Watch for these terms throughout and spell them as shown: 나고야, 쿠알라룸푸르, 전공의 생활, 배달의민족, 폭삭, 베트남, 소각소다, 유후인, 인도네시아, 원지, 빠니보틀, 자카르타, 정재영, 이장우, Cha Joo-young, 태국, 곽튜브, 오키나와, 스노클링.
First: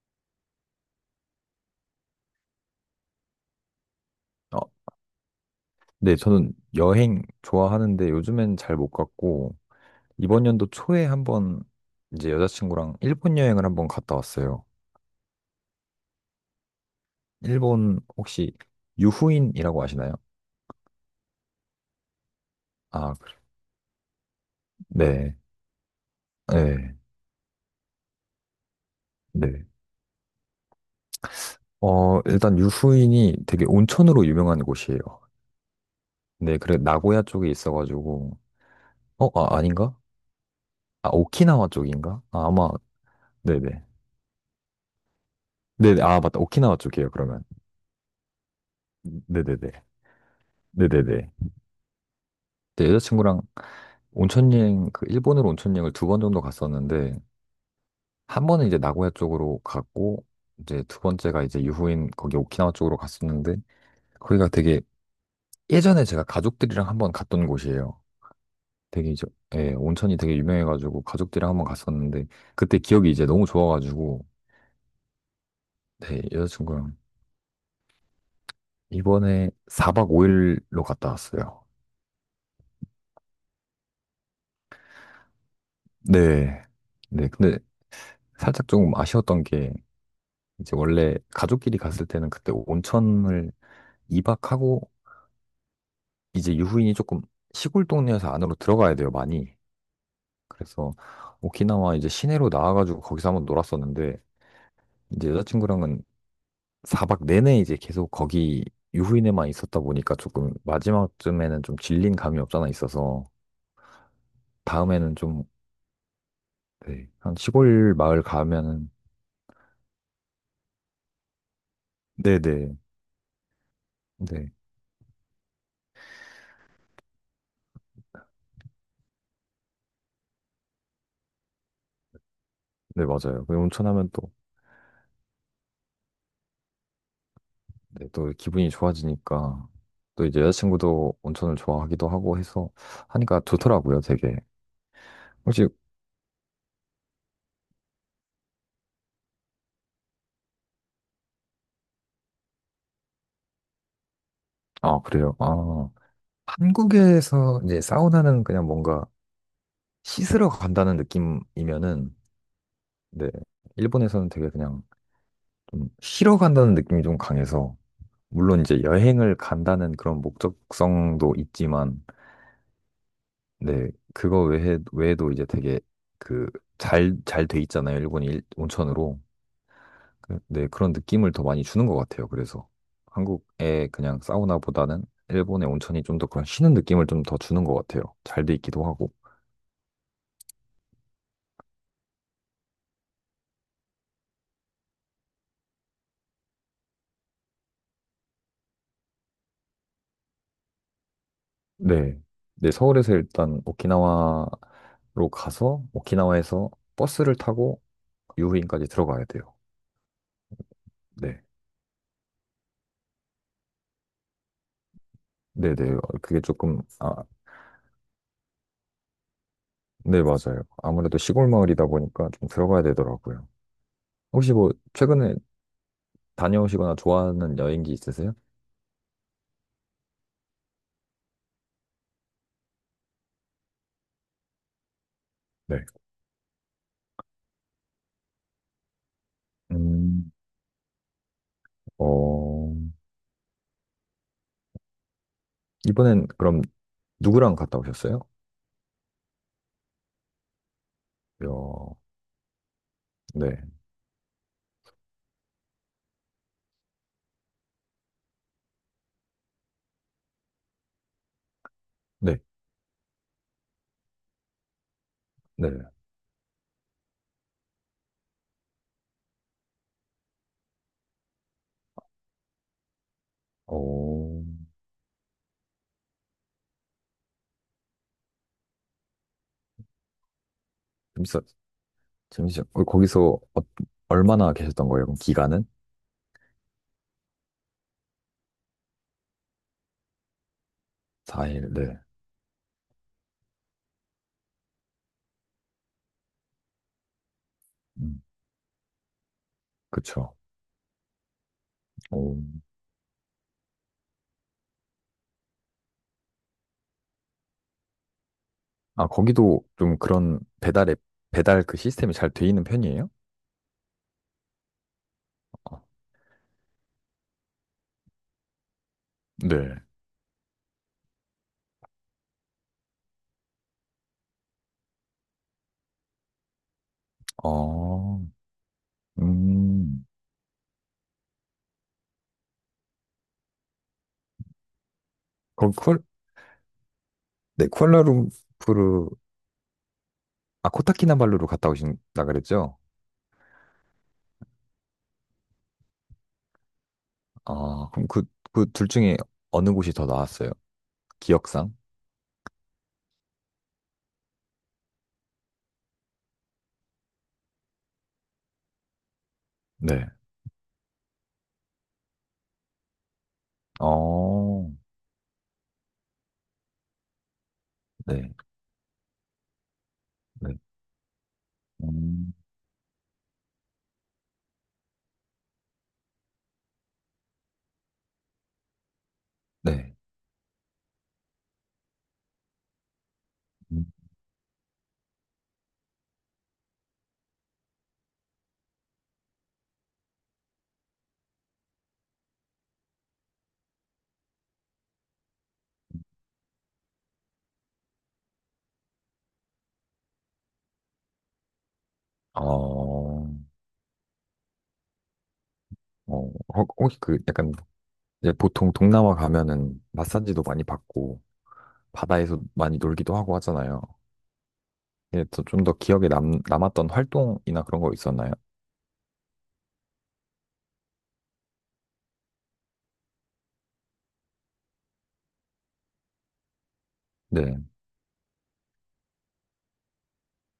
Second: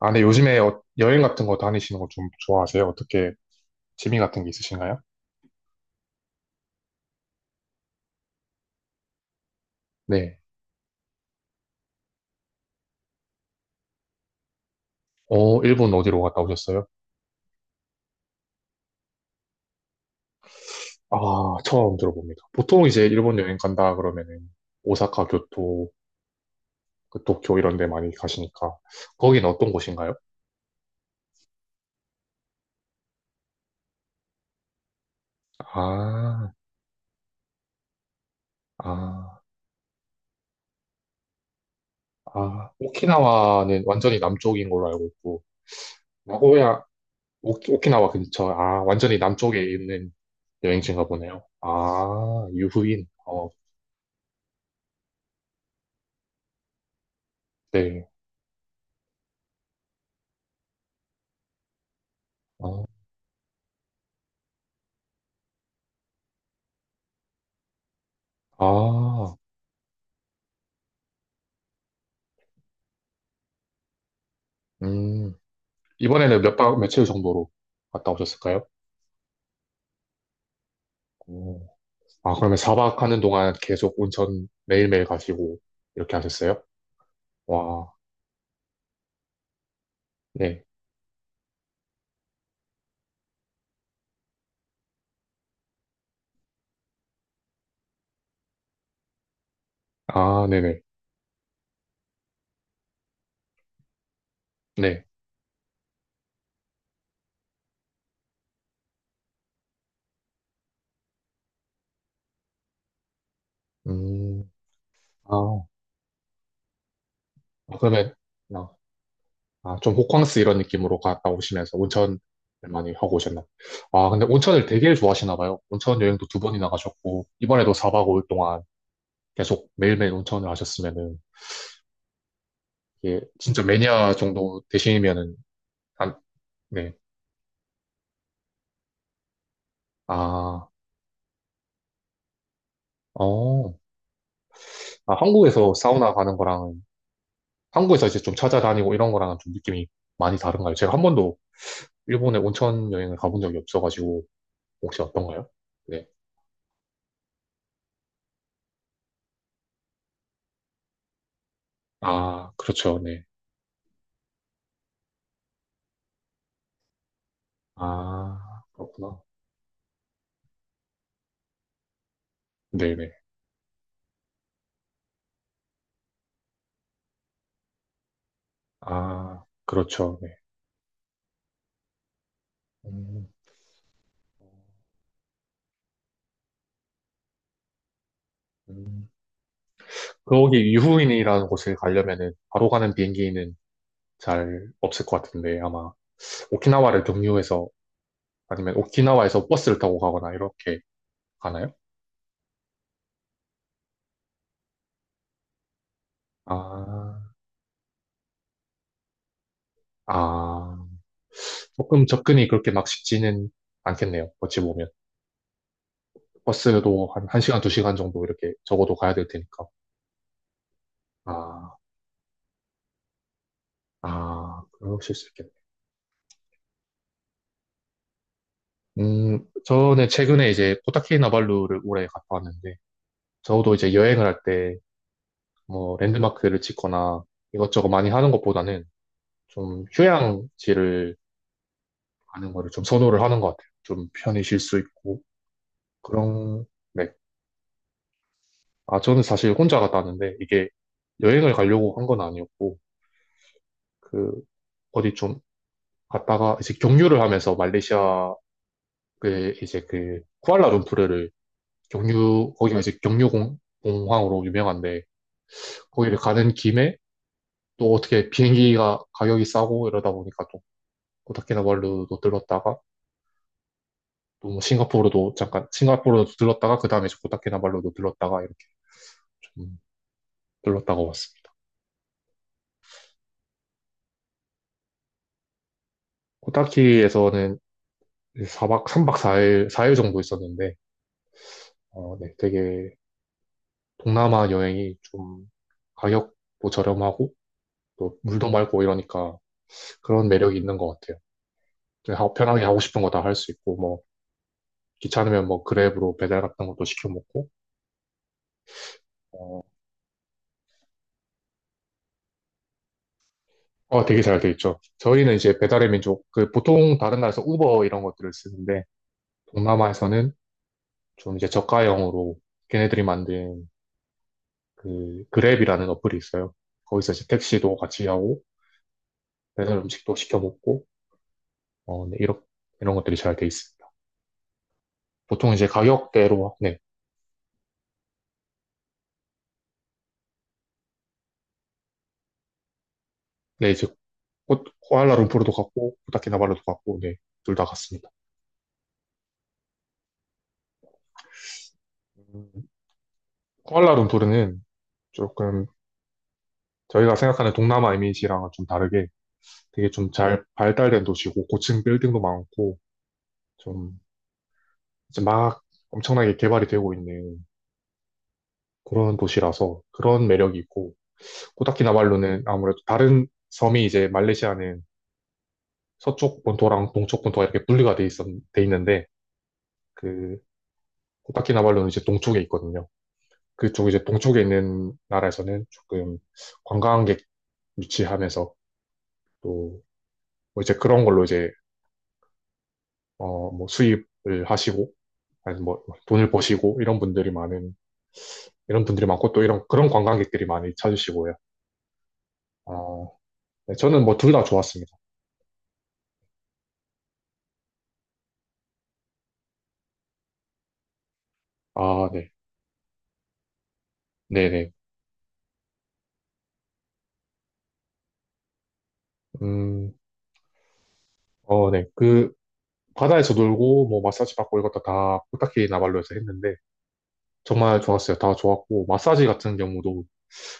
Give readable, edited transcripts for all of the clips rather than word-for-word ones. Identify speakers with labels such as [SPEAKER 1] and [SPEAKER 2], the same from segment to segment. [SPEAKER 1] 아, 네 요즘에 여행 같은 거 다니시는 거 좀 좋아하세요? 어떻게 취미 같은 게
[SPEAKER 2] 어,
[SPEAKER 1] 있으신가요?
[SPEAKER 2] 네, 저는 여행 좋아하는데 요즘엔 잘 못 갔고,
[SPEAKER 1] 네.
[SPEAKER 2] 이번 연도 초에 한번 이제 여자친구랑 일본 여행을 한번 갔다 왔어요.
[SPEAKER 1] 일본 어디로 갔다 오셨어요?
[SPEAKER 2] 일본 혹시 유후인이라고 아시나요?
[SPEAKER 1] 아, 처음 들어봅니다. 보통 이제
[SPEAKER 2] 아,
[SPEAKER 1] 일본 여행 간다 그러면은 오사카,
[SPEAKER 2] 네,
[SPEAKER 1] 교토,
[SPEAKER 2] 네,
[SPEAKER 1] 그 도쿄 이런 데 많이 가시니까 거기는
[SPEAKER 2] 네.
[SPEAKER 1] 어떤 곳인가요?
[SPEAKER 2] 일단 유후인이 되게 온천으로 유명한 곳이에요.
[SPEAKER 1] 아,
[SPEAKER 2] 네, 그래, 나고야 쪽에 있어가지고,
[SPEAKER 1] 아,
[SPEAKER 2] 아, 아닌가? 아, 오키나와 쪽인가? 아, 아마,
[SPEAKER 1] 아, 오키나와는
[SPEAKER 2] 네네.
[SPEAKER 1] 완전히 남쪽인 걸로 알고 있고
[SPEAKER 2] 네네, 아, 맞다. 오키나와
[SPEAKER 1] 나고야,
[SPEAKER 2] 쪽이에요, 그러면.
[SPEAKER 1] 오, 오키나와 근처, 아, 완전히
[SPEAKER 2] 네네네.
[SPEAKER 1] 남쪽에
[SPEAKER 2] 네네네.
[SPEAKER 1] 있는
[SPEAKER 2] 네, 네. 네,
[SPEAKER 1] 여행지인가
[SPEAKER 2] 네,
[SPEAKER 1] 보네요.
[SPEAKER 2] 네.
[SPEAKER 1] 아,
[SPEAKER 2] 네,
[SPEAKER 1] 유후인.
[SPEAKER 2] 여자친구랑 온천 여행 그 일본으로 온천 여행을 두 번 정도 갔었는데
[SPEAKER 1] 네.
[SPEAKER 2] 한 번은 이제 나고야 쪽으로 갔고 이제 두 번째가 이제 유후인 거기 오키나와
[SPEAKER 1] 어,
[SPEAKER 2] 쪽으로 갔었는데 거기가 되게 예전에 제가 가족들이랑 한번 갔던 곳이에요. 되게 이제
[SPEAKER 1] 아,
[SPEAKER 2] 예, 온천이 되게 유명해가지고 가족들이랑 한번 갔었는데 그때 기억이 이제 너무 좋아가지고
[SPEAKER 1] 음,
[SPEAKER 2] 네,
[SPEAKER 1] 이번에는 몇 박,
[SPEAKER 2] 여자친구랑
[SPEAKER 1] 며칠 정도로 갔다 오셨을까요?
[SPEAKER 2] 이번에 4박 5일로 갔다
[SPEAKER 1] 오.
[SPEAKER 2] 왔어요.
[SPEAKER 1] 아, 그러면 4박 하는 동안 계속 온천 매일매일 가시고 이렇게 하셨어요?
[SPEAKER 2] 네. 네, 근데
[SPEAKER 1] 와,
[SPEAKER 2] 살짝 조금 아쉬웠던 게
[SPEAKER 1] 네.
[SPEAKER 2] 이제 원래 가족끼리 갔을 때는 그때 온천을 2박하고 이제 유후인이 조금 시골 동네에서 안으로 들어가야 돼요, 많이.
[SPEAKER 1] 아, 네네.
[SPEAKER 2] 그래서 오키나와 이제 시내로 나와가지고 거기서 한번 놀았었는데
[SPEAKER 1] 네.
[SPEAKER 2] 이제 여자친구랑은 4박 내내 이제 계속 거기 유후인에만 있었다 보니까 조금 마지막쯤에는 좀 질린 감이 없잖아 있어서
[SPEAKER 1] 음,
[SPEAKER 2] 다음에는 좀
[SPEAKER 1] 아,
[SPEAKER 2] 네, 한
[SPEAKER 1] 아,
[SPEAKER 2] 시골
[SPEAKER 1] 그러면,
[SPEAKER 2] 마을
[SPEAKER 1] 아,
[SPEAKER 2] 가면은
[SPEAKER 1] 아, 좀 호캉스 이런 느낌으로 갔다 오시면서 온천을
[SPEAKER 2] 네네
[SPEAKER 1] 많이 하고 오셨나? 아, 근데
[SPEAKER 2] 네,
[SPEAKER 1] 온천을 되게 좋아하시나 봐요. 온천 여행도 두 번이나 가셨고, 이번에도 4박 5일 동안 계속 매일매일 온천을 하셨으면은,
[SPEAKER 2] 네
[SPEAKER 1] 이게
[SPEAKER 2] 맞아요. 그
[SPEAKER 1] 진짜
[SPEAKER 2] 온천하면
[SPEAKER 1] 매니아
[SPEAKER 2] 또,
[SPEAKER 1] 정도 되시면은, 안, 네.
[SPEAKER 2] 네, 또 기분이 좋아지니까 또 이제
[SPEAKER 1] 아,
[SPEAKER 2] 여자친구도 온천을 좋아하기도 하고 해서 하니까
[SPEAKER 1] 어,
[SPEAKER 2] 좋더라고요, 되게.
[SPEAKER 1] 아,
[SPEAKER 2] 혹시
[SPEAKER 1] 한국에서 사우나 가는 거랑, 한국에서 이제 좀 찾아다니고 이런 거랑은 좀 느낌이 많이 다른가요? 제가 한 번도 일본에 온천 여행을 가본 적이 없어가지고,
[SPEAKER 2] 아,
[SPEAKER 1] 혹시
[SPEAKER 2] 그래요.
[SPEAKER 1] 어떤가요?
[SPEAKER 2] 아,
[SPEAKER 1] 네.
[SPEAKER 2] 한국에서 이제 사우나는 그냥 뭔가 씻으러 간다는 느낌이면은,
[SPEAKER 1] 아, 그렇죠. 네.
[SPEAKER 2] 네, 일본에서는 되게 그냥 좀 쉬러 간다는 느낌이 좀 강해서, 물론
[SPEAKER 1] 아,
[SPEAKER 2] 이제
[SPEAKER 1] 그렇구나.
[SPEAKER 2] 여행을 간다는 그런 목적성도 있지만,
[SPEAKER 1] 네네.
[SPEAKER 2] 네, 그거 외에도 이제 되게 그 잘 돼 있잖아요. 일본이 온천으로.
[SPEAKER 1] 아, 그렇죠. 네.
[SPEAKER 2] 네, 그런 느낌을 더 많이 주는 것 같아요. 그래서
[SPEAKER 1] 음,
[SPEAKER 2] 한국의 그냥 사우나보다는 일본의 온천이 좀 더 그런 쉬는 느낌을 좀 더 주는 것 같아요. 잘 돼 있기도
[SPEAKER 1] 음.
[SPEAKER 2] 하고.
[SPEAKER 1] 그 거기 유후인이라는 곳을 가려면은 바로 가는 비행기는 잘 없을 것 같은데, 아마 오키나와를 경유해서, 아니면 오키나와에서 버스를 타고 가거나 이렇게 가나요?
[SPEAKER 2] 네. 네, 서울에서 일단 오키나와로 가서 오키나와에서
[SPEAKER 1] 아,
[SPEAKER 2] 버스를 타고 유후인까지 들어가야 돼요.
[SPEAKER 1] 아.
[SPEAKER 2] 네.
[SPEAKER 1] 조금 접근이 그렇게 막 쉽지는 않겠네요. 어찌 보면.
[SPEAKER 2] 네네. 그게 조금,
[SPEAKER 1] 버스도
[SPEAKER 2] 아,
[SPEAKER 1] 한 1시간, 2시간 정도 이렇게 적어도 가야 될 테니까.
[SPEAKER 2] 네, 맞아요. 아무래도 시골
[SPEAKER 1] 아,
[SPEAKER 2] 마을이다 보니까 좀 들어가야 되더라고요. 혹시
[SPEAKER 1] 아,
[SPEAKER 2] 뭐,
[SPEAKER 1] 그러실 수
[SPEAKER 2] 최근에
[SPEAKER 1] 있겠네.
[SPEAKER 2] 다녀오시거나 좋아하는 여행지 있으세요?
[SPEAKER 1] 저는 최근에 이제 코타키나발루를 올해 갔다 왔는데, 저도 이제 여행을 할 때
[SPEAKER 2] 네.
[SPEAKER 1] 뭐 랜드마크를 찍거나 이것저것 많이 하는 것보다는 좀
[SPEAKER 2] 음,
[SPEAKER 1] 휴양지를 가는 거를
[SPEAKER 2] 어,
[SPEAKER 1] 좀 선호를 하는 것 같아요. 좀 편히 쉴 수 있고,
[SPEAKER 2] 이번엔 그럼
[SPEAKER 1] 그런, 네.
[SPEAKER 2] 누구랑 갔다 오셨어요?
[SPEAKER 1] 아, 저는 사실 혼자 갔다 왔는데, 이게 여행을 가려고 한 건 아니었고,
[SPEAKER 2] 야, 네.
[SPEAKER 1] 그 어디 좀 갔다가 이제 경유를 하면서 말레이시아의 이제 그 쿠알라룸푸르를
[SPEAKER 2] 네.
[SPEAKER 1] 경유 거기가 이제 경유공 공항으로 유명한데
[SPEAKER 2] 네.
[SPEAKER 1] 거기를 가는 김에 또 어떻게 비행기가 가격이 싸고 이러다 보니까 또 고타키나발루도 들렀다가
[SPEAKER 2] 어,
[SPEAKER 1] 또 뭐 싱가포르도 잠깐 싱가포르도 들렀다가 그 다음에 고타키나발루도 들렀다가 이렇게 좀 들렀다가
[SPEAKER 2] 재밌었,
[SPEAKER 1] 왔습니다.
[SPEAKER 2] 잠시만. 거기서 얼마나 계셨던 거예요? 그럼 기간은?
[SPEAKER 1] 코타키에서는 4박 3박 4일 사일 4일 정도 있었는데
[SPEAKER 2] 4일, 네.
[SPEAKER 1] 네, 되게 동남아 여행이 좀 가격도 저렴하고 또
[SPEAKER 2] 음,
[SPEAKER 1] 물도 맑고 이러니까 그런
[SPEAKER 2] 그쵸.
[SPEAKER 1] 매력이 있는 것 같아요. 그냥
[SPEAKER 2] 오.
[SPEAKER 1] 편하게 하고 싶은 거 다 할 수 있고 뭐 귀찮으면 뭐 그랩으로 배달 같은 것도 시켜 먹고
[SPEAKER 2] 아, 거기도 좀 그런 배달 앱, 배달 그 시스템이 잘 돼 있는 편이에요?
[SPEAKER 1] 되게 잘 돼 있죠. 저희는 이제
[SPEAKER 2] 어,
[SPEAKER 1] 배달의 민족 그 보통 다른 나라에서 우버 이런 것들을 쓰는데
[SPEAKER 2] 네.
[SPEAKER 1] 동남아에서는 좀 이제 저가형으로 걔네들이 만든 그 그랩이라는 어플이 있어요. 거기서 이제 택시도 같이
[SPEAKER 2] 어,
[SPEAKER 1] 하고 배달
[SPEAKER 2] 음.
[SPEAKER 1] 음식도 시켜 먹고 네, 이런 것들이 잘 돼 있습니다. 보통 이제
[SPEAKER 2] 거기 쿠알,
[SPEAKER 1] 가격대로, 네,
[SPEAKER 2] 네, 쿠알라룸푸르, 아, 코타키나발루로 갔다 오신다 그랬죠?
[SPEAKER 1] 네, 이제 코알라 룸푸르도 갔고, 코타키나발루도 갔고, 네, 둘 다
[SPEAKER 2] 아, 그럼
[SPEAKER 1] 갔습니다.
[SPEAKER 2] 그, 둘 중에 어느 곳이 더 나았어요? 기억상?
[SPEAKER 1] 음, 코알라 룸푸르는 조금 저희가 생각하는 동남아 이미지랑은 좀 다르게 되게
[SPEAKER 2] 네.
[SPEAKER 1] 좀 잘 발달된 도시고, 고층 빌딩도 많고, 좀
[SPEAKER 2] 어,
[SPEAKER 1] 이제 막 엄청나게 개발이 되고 있는
[SPEAKER 2] 네,
[SPEAKER 1] 그런 도시라서 그런
[SPEAKER 2] 네.
[SPEAKER 1] 매력이 있고,
[SPEAKER 2] 음,
[SPEAKER 1] 코타키나발루는 아무래도 다른 섬이 이제 말레이시아는 서쪽 본토랑 동쪽 본토가 이렇게 분리가 돼 있는데,
[SPEAKER 2] 네.
[SPEAKER 1] 그 코타키나발루는 이제 동쪽에 있거든요.
[SPEAKER 2] 음.
[SPEAKER 1] 그쪽 이제 동쪽에 있는 나라에서는 조금 관광객 유치하면서 또 뭐 이제 그런 걸로 이제 뭐 수입을 하시고 아니 뭐 돈을 버시고 이런 분들이 많고 또 이런 그런 관광객들이 많이 찾으시고요. 아,
[SPEAKER 2] 어,
[SPEAKER 1] 네, 저는 뭐 둘 다 좋았습니다.
[SPEAKER 2] 혹시 그 약간 이제 보통 동남아 가면은 마사지도 많이 받고
[SPEAKER 1] 아, 네.
[SPEAKER 2] 바다에서 많이 놀기도 하고 하잖아요.
[SPEAKER 1] 네네.
[SPEAKER 2] 이게 좀더 기억에 남았던 활동이나 그런 거 있었나요?
[SPEAKER 1] 음, 네. 그 바다에서 놀고 뭐 마사지 받고 이것도 다 코타키나발루에서 했는데
[SPEAKER 2] 네,
[SPEAKER 1] 정말 좋았어요. 다 좋았고 마사지 같은 경우도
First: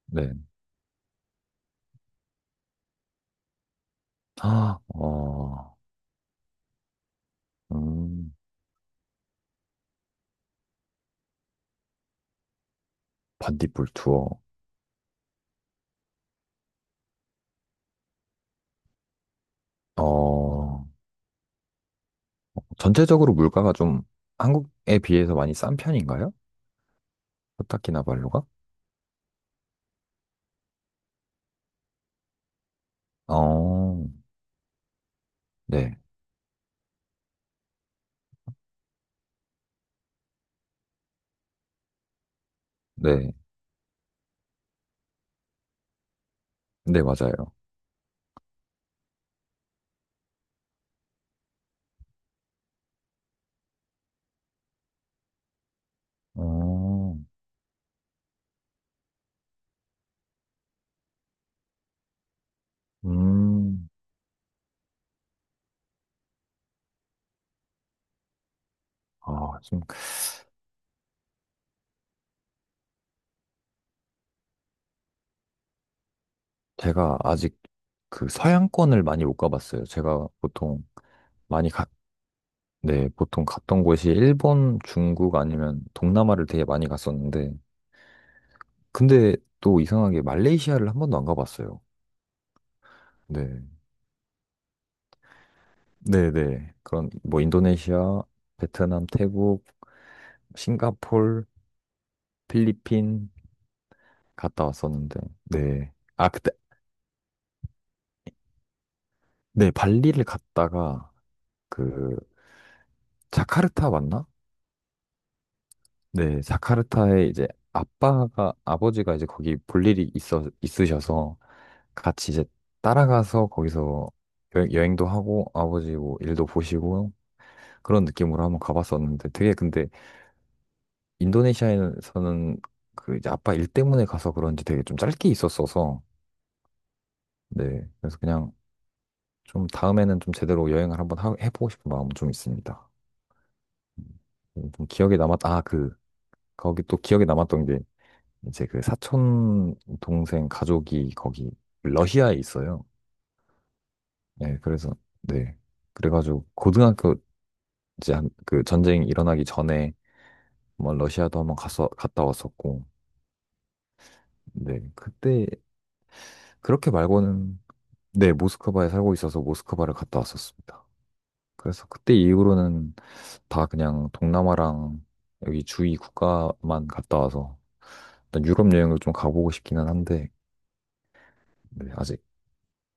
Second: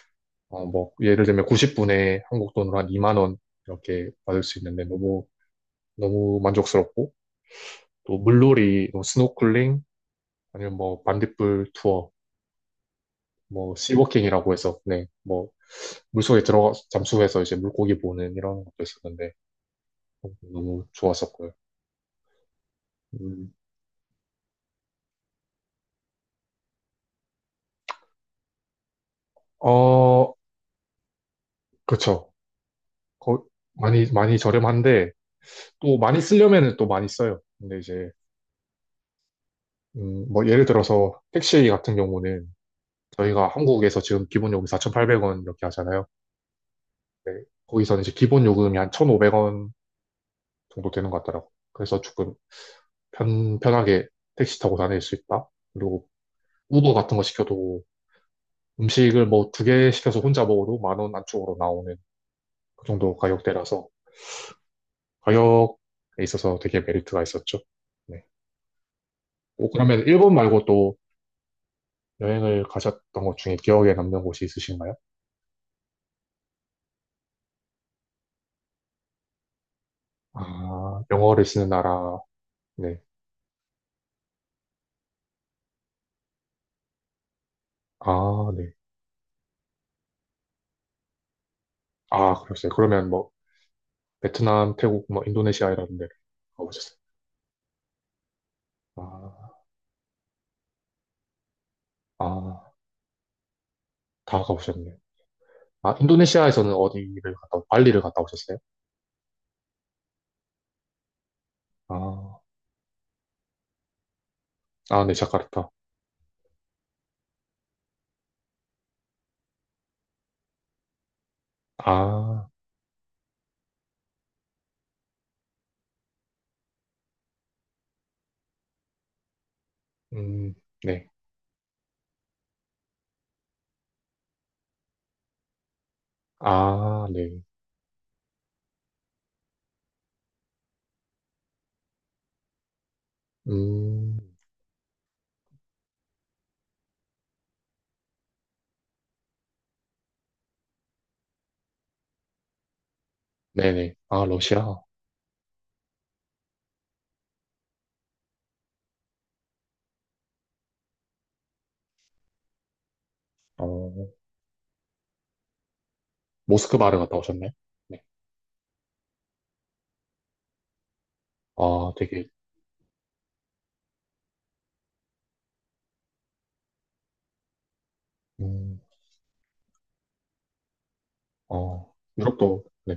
[SPEAKER 2] 네.
[SPEAKER 1] 뭐, 예를 들면 90분에 한국 돈으로 한 2만 원 이렇게 받을 수
[SPEAKER 2] 아,
[SPEAKER 1] 있는데 너무, 너무 만족스럽고, 또
[SPEAKER 2] 음,
[SPEAKER 1] 물놀이, 또 스노클링, 아니면 뭐, 반딧불 투어, 뭐,
[SPEAKER 2] 반딧불 투어.
[SPEAKER 1] 씨워킹이라고 해서, 네, 뭐, 물속에 들어가, 잠수해서 이제 물고기 보는 이런 것도 있었는데, 너무
[SPEAKER 2] 어,
[SPEAKER 1] 좋았었고요.
[SPEAKER 2] 전체적으로
[SPEAKER 1] 음,
[SPEAKER 2] 물가가 좀 한국에 비해서 많이 싼 편인가요? 코타키나발루가?
[SPEAKER 1] 어, 그쵸. 거, 많이,
[SPEAKER 2] 어,
[SPEAKER 1] 많이 저렴한데,
[SPEAKER 2] 네,
[SPEAKER 1] 또 많이 쓰려면은 또 많이 써요. 근데 이제, 뭐, 예를 들어서 택시 같은 경우는
[SPEAKER 2] 네,
[SPEAKER 1] 저희가 한국에서 지금 기본 요금 4,800원 이렇게 하잖아요.
[SPEAKER 2] 네,
[SPEAKER 1] 네,
[SPEAKER 2] 맞아요.
[SPEAKER 1] 거기서는 이제 기본 요금이 한 1,500원 정도 되는 것 같더라고요. 그래서 조금 편하게 택시 타고 다닐 수 있다. 그리고 우버 같은
[SPEAKER 2] 어,
[SPEAKER 1] 거 시켜도 음식을 뭐 두 개 시켜서 혼자 먹어도 만 원 안쪽으로 나오는 그 정도 가격대라서
[SPEAKER 2] 음,
[SPEAKER 1] 가격에 있어서 되게 메리트가 있었죠. 네.
[SPEAKER 2] 아,
[SPEAKER 1] 오, 그러면 일본 말고 또 여행을 가셨던 것 중에 기억에 남는 곳이 있으신가요?
[SPEAKER 2] 제가 아직 그 서양권을 많이 못 가봤어요. 제가 보통
[SPEAKER 1] 아, 영어를 쓰는
[SPEAKER 2] 많이 갔,
[SPEAKER 1] 나라. 네.
[SPEAKER 2] 네, 보통 갔던 곳이 일본, 중국 아니면 동남아를 되게 많이 갔었는데,
[SPEAKER 1] 아, 네.
[SPEAKER 2] 근데 또 이상하게 말레이시아를 한 번도 안 가봤어요.
[SPEAKER 1] 아, 그러세요. 그러면 뭐
[SPEAKER 2] 네.
[SPEAKER 1] 베트남, 태국, 뭐 인도네시아 이런 데를
[SPEAKER 2] 네네.
[SPEAKER 1] 가보셨어요.
[SPEAKER 2] 그런, 뭐, 인도네시아, 베트남,
[SPEAKER 1] 아,
[SPEAKER 2] 태국, 싱가폴,
[SPEAKER 1] 아,
[SPEAKER 2] 필리핀
[SPEAKER 1] 다
[SPEAKER 2] 갔다
[SPEAKER 1] 가보셨네요.
[SPEAKER 2] 왔었는데, 네.
[SPEAKER 1] 아,
[SPEAKER 2] 아, 그때,
[SPEAKER 1] 인도네시아에서는 어디를 갔다, 발리를 갔다 오셨어요?
[SPEAKER 2] 네, 발리를 갔다가, 그,
[SPEAKER 1] 아,
[SPEAKER 2] 자카르타 맞나?
[SPEAKER 1] 아, 네, 자카르타.
[SPEAKER 2] 네, 자카르타에 이제 아빠가, 아버지가 이제 거기 볼 일이 있으셔서 같이 이제
[SPEAKER 1] 아,
[SPEAKER 2] 따라가서 거기서 여행, 도 하고 아버지 뭐 일도 보시고 그런 느낌으로 한번 가봤었는데 되게 근데
[SPEAKER 1] 음, 네.
[SPEAKER 2] 인도네시아에서는 그 이제 아빠 일 때문에 가서 그런지 되게 좀 짧게 있었어서
[SPEAKER 1] 아, 네.
[SPEAKER 2] 네, 그래서 그냥 좀 다음에는 좀 제대로 여행을 한번 해보고 싶은 마음 좀 있습니다.
[SPEAKER 1] 음,
[SPEAKER 2] 좀 기억에 아, 그, 거기 또 기억에 남았던 게 이제 그 사촌 동생 가족이 거기 러시아에 있어요.
[SPEAKER 1] 네네. 아,
[SPEAKER 2] 네,
[SPEAKER 1] 러시아.
[SPEAKER 2] 그래서 네. 그래가지고 고등학교 이제 그 전쟁이 일어나기 전에 뭐 러시아도 한번 갔어 갔다 왔었고,
[SPEAKER 1] 어,
[SPEAKER 2] 네 그때 그렇게
[SPEAKER 1] 모스크바를 갔다 오셨네.
[SPEAKER 2] 말고는
[SPEAKER 1] 네.
[SPEAKER 2] 네 모스크바에 살고 있어서 모스크바를 갔다 왔었습니다. 그래서
[SPEAKER 1] 아,
[SPEAKER 2] 그때
[SPEAKER 1] 되게,
[SPEAKER 2] 이후로는 다 그냥 동남아랑 여기 주위 국가만 갔다 와서 일단 유럽
[SPEAKER 1] 음,
[SPEAKER 2] 여행을 좀 가보고 싶기는 한데 네, 아직
[SPEAKER 1] 유럽도, 네,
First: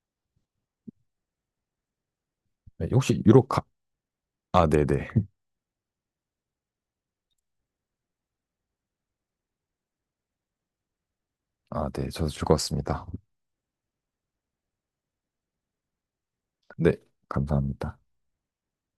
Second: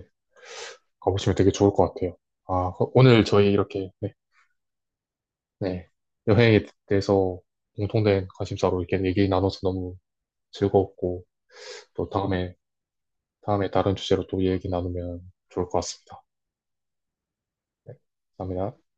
[SPEAKER 1] 가보시면 되게 좋을 것 같아요. 아,
[SPEAKER 2] 네, 혹시
[SPEAKER 1] 오늘
[SPEAKER 2] 유럽
[SPEAKER 1] 저희
[SPEAKER 2] 가
[SPEAKER 1] 이렇게, 네,
[SPEAKER 2] 아 네네
[SPEAKER 1] 네. 여행에 대해서 공통된 관심사로 이렇게 얘기 나눠서 너무 즐거웠고,
[SPEAKER 2] 아,
[SPEAKER 1] 또
[SPEAKER 2] 네, 저도 즐거웠습니다.
[SPEAKER 1] 다음에 다른 주제로 또 얘기 나누면 좋을 것 같습니다.
[SPEAKER 2] 네,
[SPEAKER 1] 네,
[SPEAKER 2] 감사합니다.
[SPEAKER 1] 감사합니다.